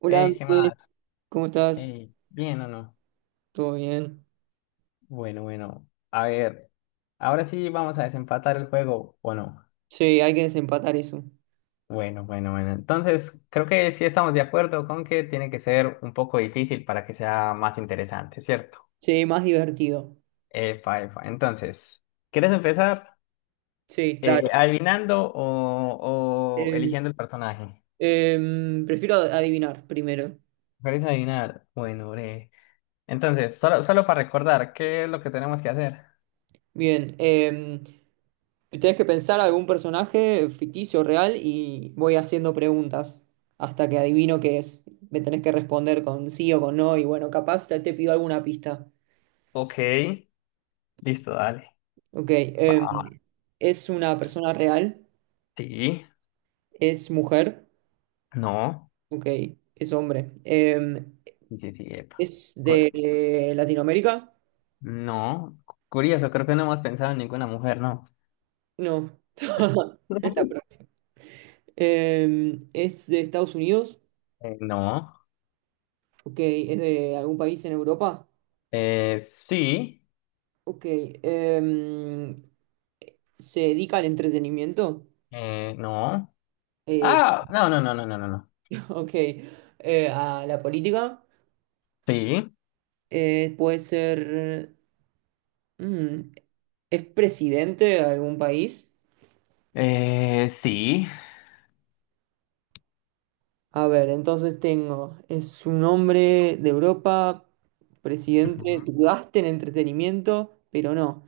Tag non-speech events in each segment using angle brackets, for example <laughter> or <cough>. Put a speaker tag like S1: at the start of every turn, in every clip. S1: Hola,
S2: Ey, ¿qué
S1: Andrés,
S2: más?
S1: ¿cómo estás?
S2: Ey, ¿bien o no?
S1: ¿Todo bien?
S2: Bueno, bueno, a ver, ahora sí vamos a desempatar el juego, ¿o no?
S1: Sí, hay que desempatar eso.
S2: Bueno, bueno, bueno. Entonces, creo que sí estamos de acuerdo con que tiene que ser un poco difícil para que sea más interesante, ¿cierto?
S1: Sí, más divertido.
S2: Epa, epa. Entonces, ¿quieres empezar
S1: Sí, dale.
S2: adivinando o
S1: Eh,
S2: eligiendo el personaje?
S1: Prefiero adivinar primero.
S2: ¿Quieres adivinar? Bueno, breve. Entonces, solo para recordar, ¿qué es lo que tenemos que hacer?
S1: Bien, tenés que pensar algún personaje ficticio, real, y voy haciendo preguntas hasta que adivino qué es. Me tenés que responder con sí o con no, y bueno, capaz te pido alguna pista.
S2: Ok, listo, dale.
S1: Ok,
S2: Va,
S1: ¿es una persona real?
S2: sí.
S1: ¿Es mujer?
S2: No,
S1: Ok, es hombre.
S2: sí, sí, sí, epa.
S1: ¿Es
S2: Cu-
S1: de Latinoamérica?
S2: No, curioso, creo que no hemos pensado en ninguna mujer, ¿no?
S1: No. <laughs> Es la
S2: <laughs>
S1: próxima. ¿Es de Estados Unidos?
S2: No,
S1: Ok. ¿Es de algún país en Europa?
S2: sí,
S1: Ok. Em, ¿Se dedica al entretenimiento?
S2: no.
S1: Eh,
S2: Ah, no, no, no, no, no, no, no.
S1: <laughs> ok. ¿A la política?
S2: Sí,
S1: ¿Puede ser... mm, ¿es presidente de algún país?
S2: sí.
S1: A ver, entonces tengo, es un hombre de Europa, presidente,
S2: Ujú.
S1: dudaste en entretenimiento, pero no.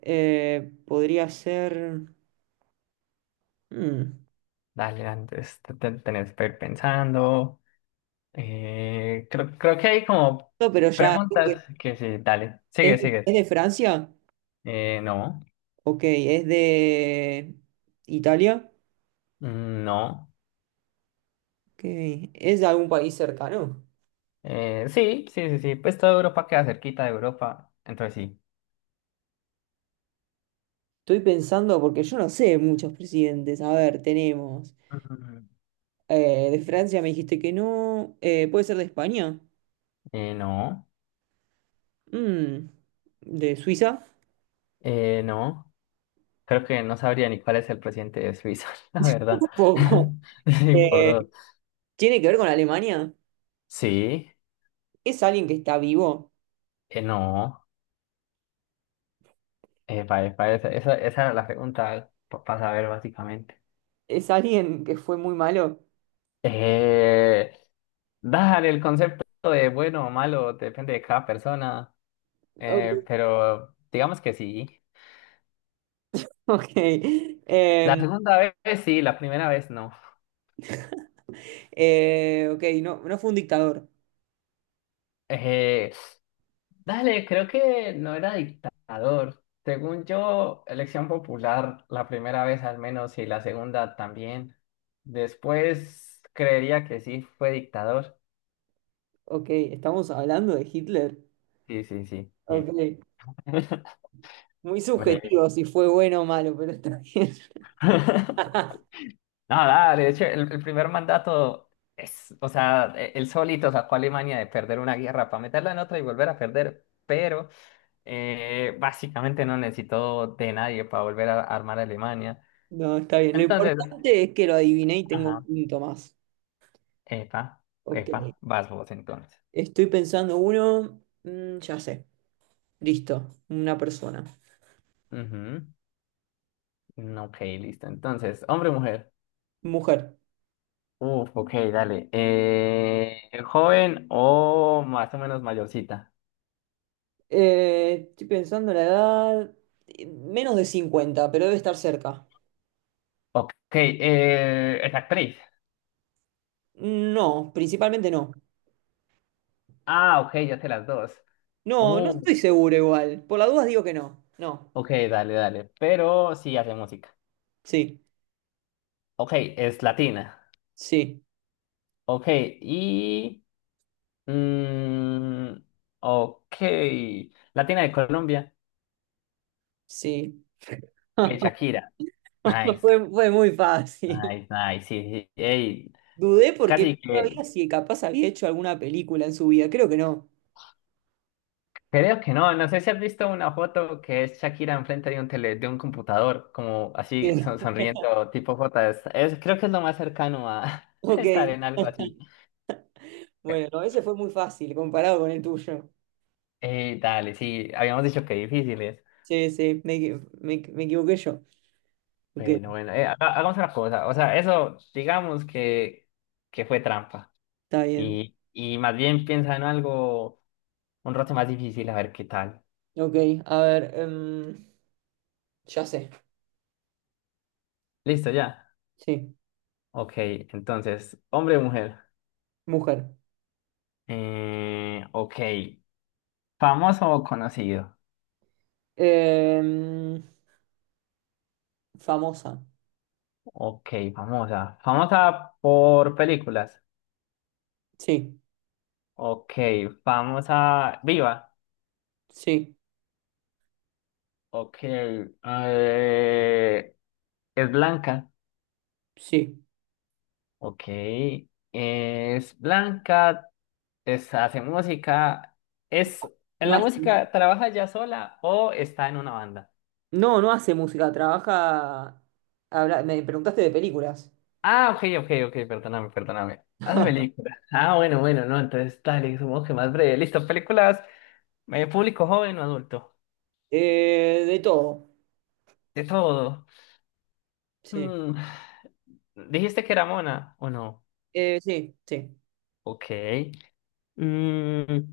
S1: Podría ser... mm,
S2: Dale, antes tenés que ir pensando. Creo que hay como
S1: no, pero ya...
S2: preguntas que sí, dale,
S1: ¿Es,
S2: sigue,
S1: ¿es
S2: sigue.
S1: de Francia?
S2: No,
S1: Ok, ¿es de Italia?
S2: no.
S1: Ok, ¿es de algún país cercano?
S2: Sí, sí, sí, sí, pues toda Europa queda cerquita de Europa, entonces sí.
S1: Estoy pensando, porque yo no sé muchos presidentes. A ver, tenemos...
S2: <laughs> Mm,
S1: de Francia me dijiste que no. ¿Puede ser de España?
S2: no,
S1: Mm, ¿de Suiza?
S2: no. Creo que no sabría ni cuál es el presidente de Suiza, <laughs> la
S1: <laughs>
S2: verdad.
S1: Un poco.
S2: <laughs> Sí, por
S1: Eh,
S2: dos.
S1: ¿Tiene que ver con Alemania?
S2: Sí,
S1: ¿Es alguien que está vivo?
S2: no. Esa, esa, esa era la pregunta para saber básicamente.
S1: ¿Es alguien que fue muy malo?
S2: Eh, dale, el concepto de bueno o malo depende de cada persona,
S1: Ok.
S2: pero digamos que sí.
S1: <laughs> ok.
S2: La segunda vez sí, la primera vez no.
S1: Ok, no, no fue un dictador.
S2: Eh, Dale, creo que no era dictador. Según yo, elección popular la primera vez al menos y la segunda también. Después creería que sí fue dictador.
S1: Ok, estamos hablando de Hitler.
S2: Sí, sí, sí. Bien.
S1: Ok,
S2: <laughs>
S1: muy
S2: Breve.
S1: subjetivo si fue bueno o malo, pero está bien.
S2: <laughs>
S1: <laughs>
S2: No, dale, de hecho, el primer mandato es, o sea, él solito sacó a Alemania de perder una guerra para meterla en otra y volver a perder, pero básicamente no necesitó de nadie para volver a armar a Alemania.
S1: No, está bien. Lo
S2: Entonces,
S1: importante es que lo adiviné y tengo un
S2: ajá,
S1: punto más.
S2: epa,
S1: Ok,
S2: epa, vas vos entonces.
S1: estoy pensando uno. Ya sé. Listo, una persona.
S2: Ujú. Mm, ok, listo. Entonces, hombre o mujer.
S1: Mujer.
S2: Uf, ok, dale. ¿Joven o más o menos mayorcita?
S1: Estoy pensando en la edad. Menos de 50 pero debe estar cerca.
S2: Ok, es actriz.
S1: No, principalmente no.
S2: Ah, ok, ya sé las dos.
S1: No, no
S2: Uh,
S1: estoy seguro igual. Por las dudas digo que no. No.
S2: ok, dale, dale. Pero sí hace música.
S1: Sí,
S2: Ok, es latina.
S1: sí,
S2: Ok, y... mm, ok, Latina de Colombia.
S1: sí.
S2: Ok,
S1: <laughs>
S2: Shakira. Nice,
S1: Fue muy fácil.
S2: nice, nice. Sí, sí. Ey,
S1: Dudé porque no
S2: casi
S1: sabía
S2: que,
S1: si capaz había hecho alguna película en su vida. Creo que no.
S2: creo que no, no sé si has visto una foto que es Shakira enfrente de un tele, de un computador, como así
S1: Sí. <laughs>
S2: sonriendo, tipo J, creo que es lo más cercano a <laughs> estar
S1: Ok.
S2: en algo así.
S1: Bueno, no, ese fue muy fácil comparado con el tuyo.
S2: Dale, sí, habíamos dicho que difíciles.
S1: Sí, sí, me equivoqué yo. Ok,
S2: Bueno, bueno, hagamos una cosa, o sea, eso digamos que fue trampa
S1: está bien.
S2: y más bien piensa en algo un rato más difícil, a ver qué tal.
S1: Ok, a ver, ya sé,
S2: Listo, ya.
S1: sí,
S2: Ok, entonces, hombre o mujer.
S1: mujer.
S2: Ok. ¿Famoso o conocido?
S1: Em, famosa,
S2: Ok, famosa. Famosa por películas.
S1: sí,
S2: Ok, famosa viva.
S1: sí,
S2: Ok, es blanca.
S1: sí.
S2: Ok, es blanca, es, hace música. ¿Es en
S1: No
S2: la
S1: hace,
S2: música trabaja ya sola o está en una banda?
S1: no, no hace música, trabaja... me preguntaste de películas.
S2: Ah, ok, ok, ok, perdóname, perdóname. Hace películas. Ah, bueno, bueno, no, entonces dale, supongo que más breve. Listo, películas, público joven o adulto.
S1: De todo,
S2: De todo.
S1: sí.
S2: Mm, ¿dijiste que era Mona o no?
S1: Sí, sí.
S2: Ok. Mm,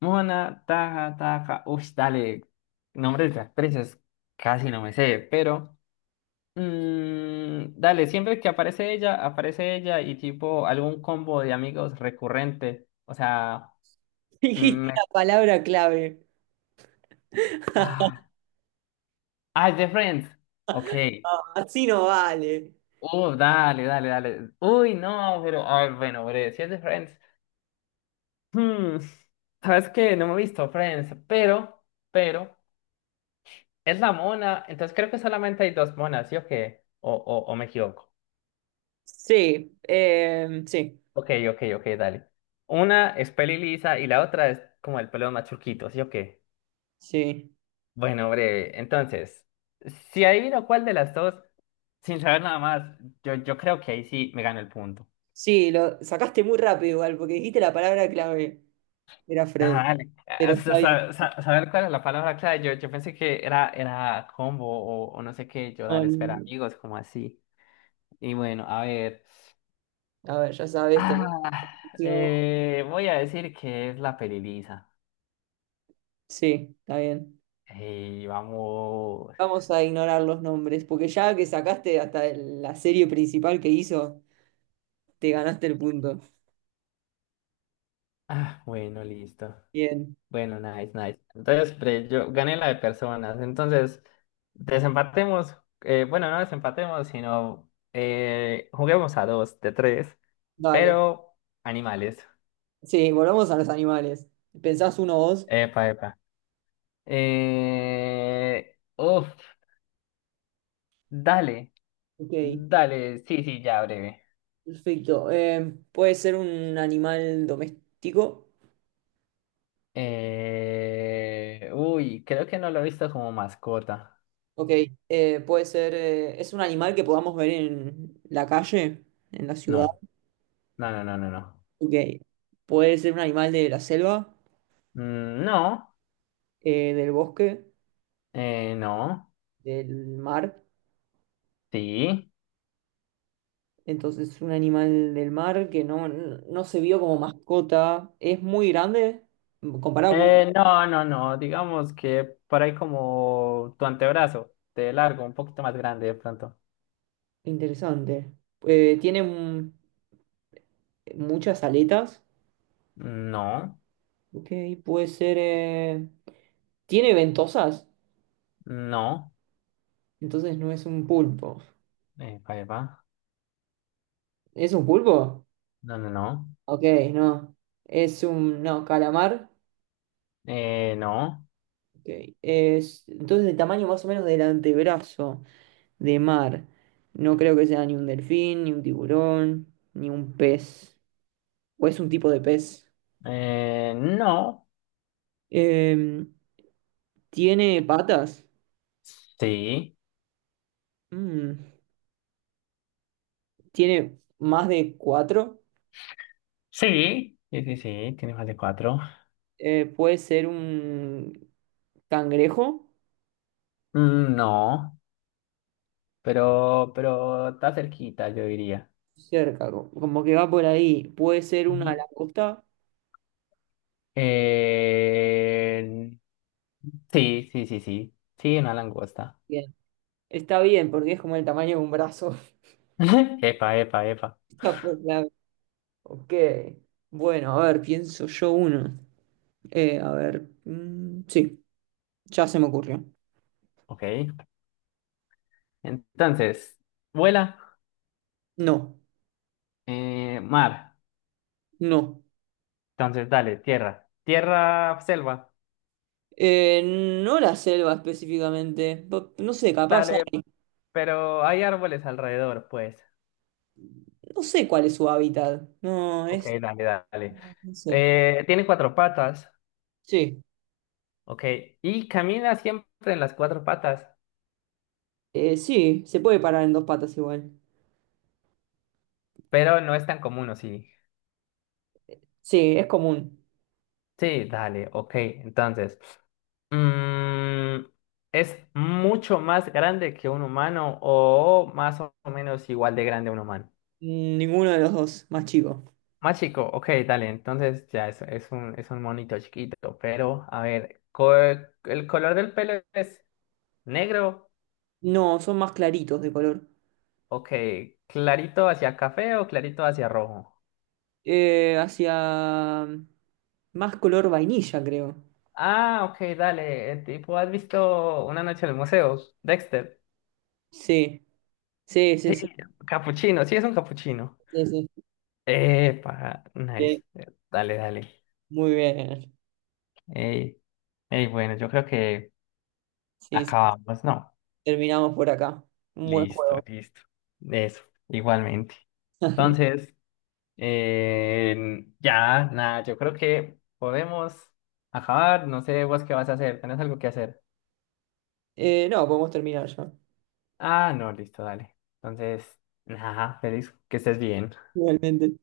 S2: Mona, Taja, Taja. Uy, dale. Nombres de las presas casi no me sé, pero. Mm, dale, siempre que aparece ella y tipo algún combo de amigos recurrente. O sea.
S1: <laughs> Dijiste
S2: me-
S1: la palabra clave. <laughs>
S2: Ah, ah, The Friends. Ok.
S1: Así no vale.
S2: Dale, dale, dale. Uy, no, pero. Ay, bueno, breve. Si es The Friends. Hmm, sabes que no me he visto Friends, pero, es la mona, entonces creo que solamente hay dos monas, ¿sí o qué? O me equivoco.
S1: Sí, sí,
S2: Ok, ok, ok, dale. Una es peli lisa y la otra es como el pelo más churquito, ¿sí o qué?
S1: sí.
S2: Bueno, breve, entonces, si adivino cuál de las dos, sin saber nada más, yo creo que ahí sí me gano el punto.
S1: Sí, lo sacaste muy rápido igual, porque dijiste la palabra clave. Era Fred.
S2: Nada, dale.
S1: Pero está bien.
S2: Saber cuál es la palabra clave, yo pensé que era combo o no sé qué, yo dale, espera,
S1: Um,
S2: amigos, como así. Y bueno, a ver.
S1: a ver, ya sabes, tenés
S2: Ah,
S1: información.
S2: voy a decir que es la peli lisa.
S1: Sí, está bien.
S2: Y vamos.
S1: Vamos a ignorar los nombres, porque ya que sacaste hasta la serie principal que hizo, te ganaste el punto.
S2: Ah, bueno, listo.
S1: Bien,
S2: Bueno, nice, nice. Entonces, yo gané la de personas. Entonces, desempatemos. Bueno, no desempatemos, sino juguemos a dos de tres,
S1: vale.
S2: pero animales.
S1: Sí, volvamos a los animales. ¿Pensás uno vos?
S2: Epa, epa. Uf, dale,
S1: Ok,
S2: dale. Sí, sí, ya breve.
S1: perfecto. ¿Puede ser un animal doméstico?
S2: Uy, creo que no lo he visto como mascota.
S1: Ok, puede ser, es un animal que podamos ver en la calle, en la ciudad.
S2: No, no, no, no, no, no.
S1: Ok, puede ser un animal de la selva,
S2: Mm, no,
S1: del bosque,
S2: no,
S1: del mar.
S2: sí.
S1: Entonces, un animal del mar que no se vio como mascota. Es muy grande comparado con... una.
S2: No, no, no, digamos que por ahí como tu antebrazo, de largo, un poquito más grande de pronto.
S1: Interesante. Tiene muchas aletas.
S2: No,
S1: Ok, puede ser... tiene ventosas.
S2: no,
S1: Entonces no es un pulpo.
S2: pa' ahí va.
S1: ¿Es un pulpo?
S2: No, no, no.
S1: Ok, no. Es un. No, calamar.
S2: No,
S1: Ok, es, entonces, el tamaño más o menos del antebrazo de mar. No creo que sea ni un delfín, ni un tiburón, ni un pez. O es un tipo de pez.
S2: no,
S1: Em, ¿Tiene patas?
S2: sí,
S1: Mm, ¿tiene más de cuatro?
S2: sí, sí, sí, sí, tiene más de cuatro.
S1: ¿Puede ser un cangrejo?
S2: Mm, no. Pero está cerquita, yo diría.
S1: Cerca, como que va por ahí. ¿Puede ser una
S2: Ujú.
S1: langosta?
S2: Eh, sí, sí, sí, sí. Sí, una langosta.
S1: Bien. Está bien, porque es como el tamaño de un brazo.
S2: <laughs> Epa, epa, epa.
S1: <laughs> Ya fue clave. Ok. Bueno, a ver, pienso yo uno. A ver. Sí, ya se me ocurrió.
S2: Ok. Entonces, vuela,
S1: No,
S2: mar.
S1: no.
S2: Entonces, dale, tierra. Tierra, selva.
S1: Eh, no la selva específicamente. No sé, capaz
S2: Dale, pero hay árboles alrededor, pues.
S1: no sé cuál es su hábitat. No,
S2: Ok,
S1: es.
S2: dale, dale.
S1: No, no sé.
S2: Tiene cuatro patas.
S1: Sí.
S2: Ok. Y camina siempre en las cuatro patas,
S1: Sí, se puede parar en dos patas igual.
S2: pero no es tan común, ¿o sí?
S1: Sí, es común.
S2: Sí, dale, ok. Entonces, mm, ¿es mucho más grande que un humano o más o menos igual de grande a un humano?
S1: Ninguno de los dos, más chico.
S2: Más chico, ok, dale. Entonces ya es un monito chiquito, pero a ver, ¿el color del pelo es negro?
S1: No, son más claritos de color.
S2: Ok, ¿clarito hacia café o clarito hacia rojo?
S1: Hacia más color vainilla, creo.
S2: Ah, ok, dale. El tipo, ¿has visto Una noche en el museo? Dexter.
S1: Sí, sí, sí,
S2: Sí,
S1: sí,
S2: capuchino, sí es un capuchino.
S1: sí, sí.
S2: Epa,
S1: Bien,
S2: nice. Dale, dale.
S1: muy bien.
S2: Ey, ey, bueno, yo creo que
S1: Sí, sí.
S2: acabamos, ¿no?
S1: Terminamos por acá. Un buen
S2: Listo,
S1: juego.
S2: listo. Eso, igualmente.
S1: <laughs>
S2: Entonces, ya, nada, yo creo que podemos acabar. No sé vos qué vas a hacer. ¿Tenés algo que hacer?
S1: No, podemos terminar ya.
S2: Ah, no, listo, dale. Entonces, nada, feliz, que estés bien.
S1: Realmente.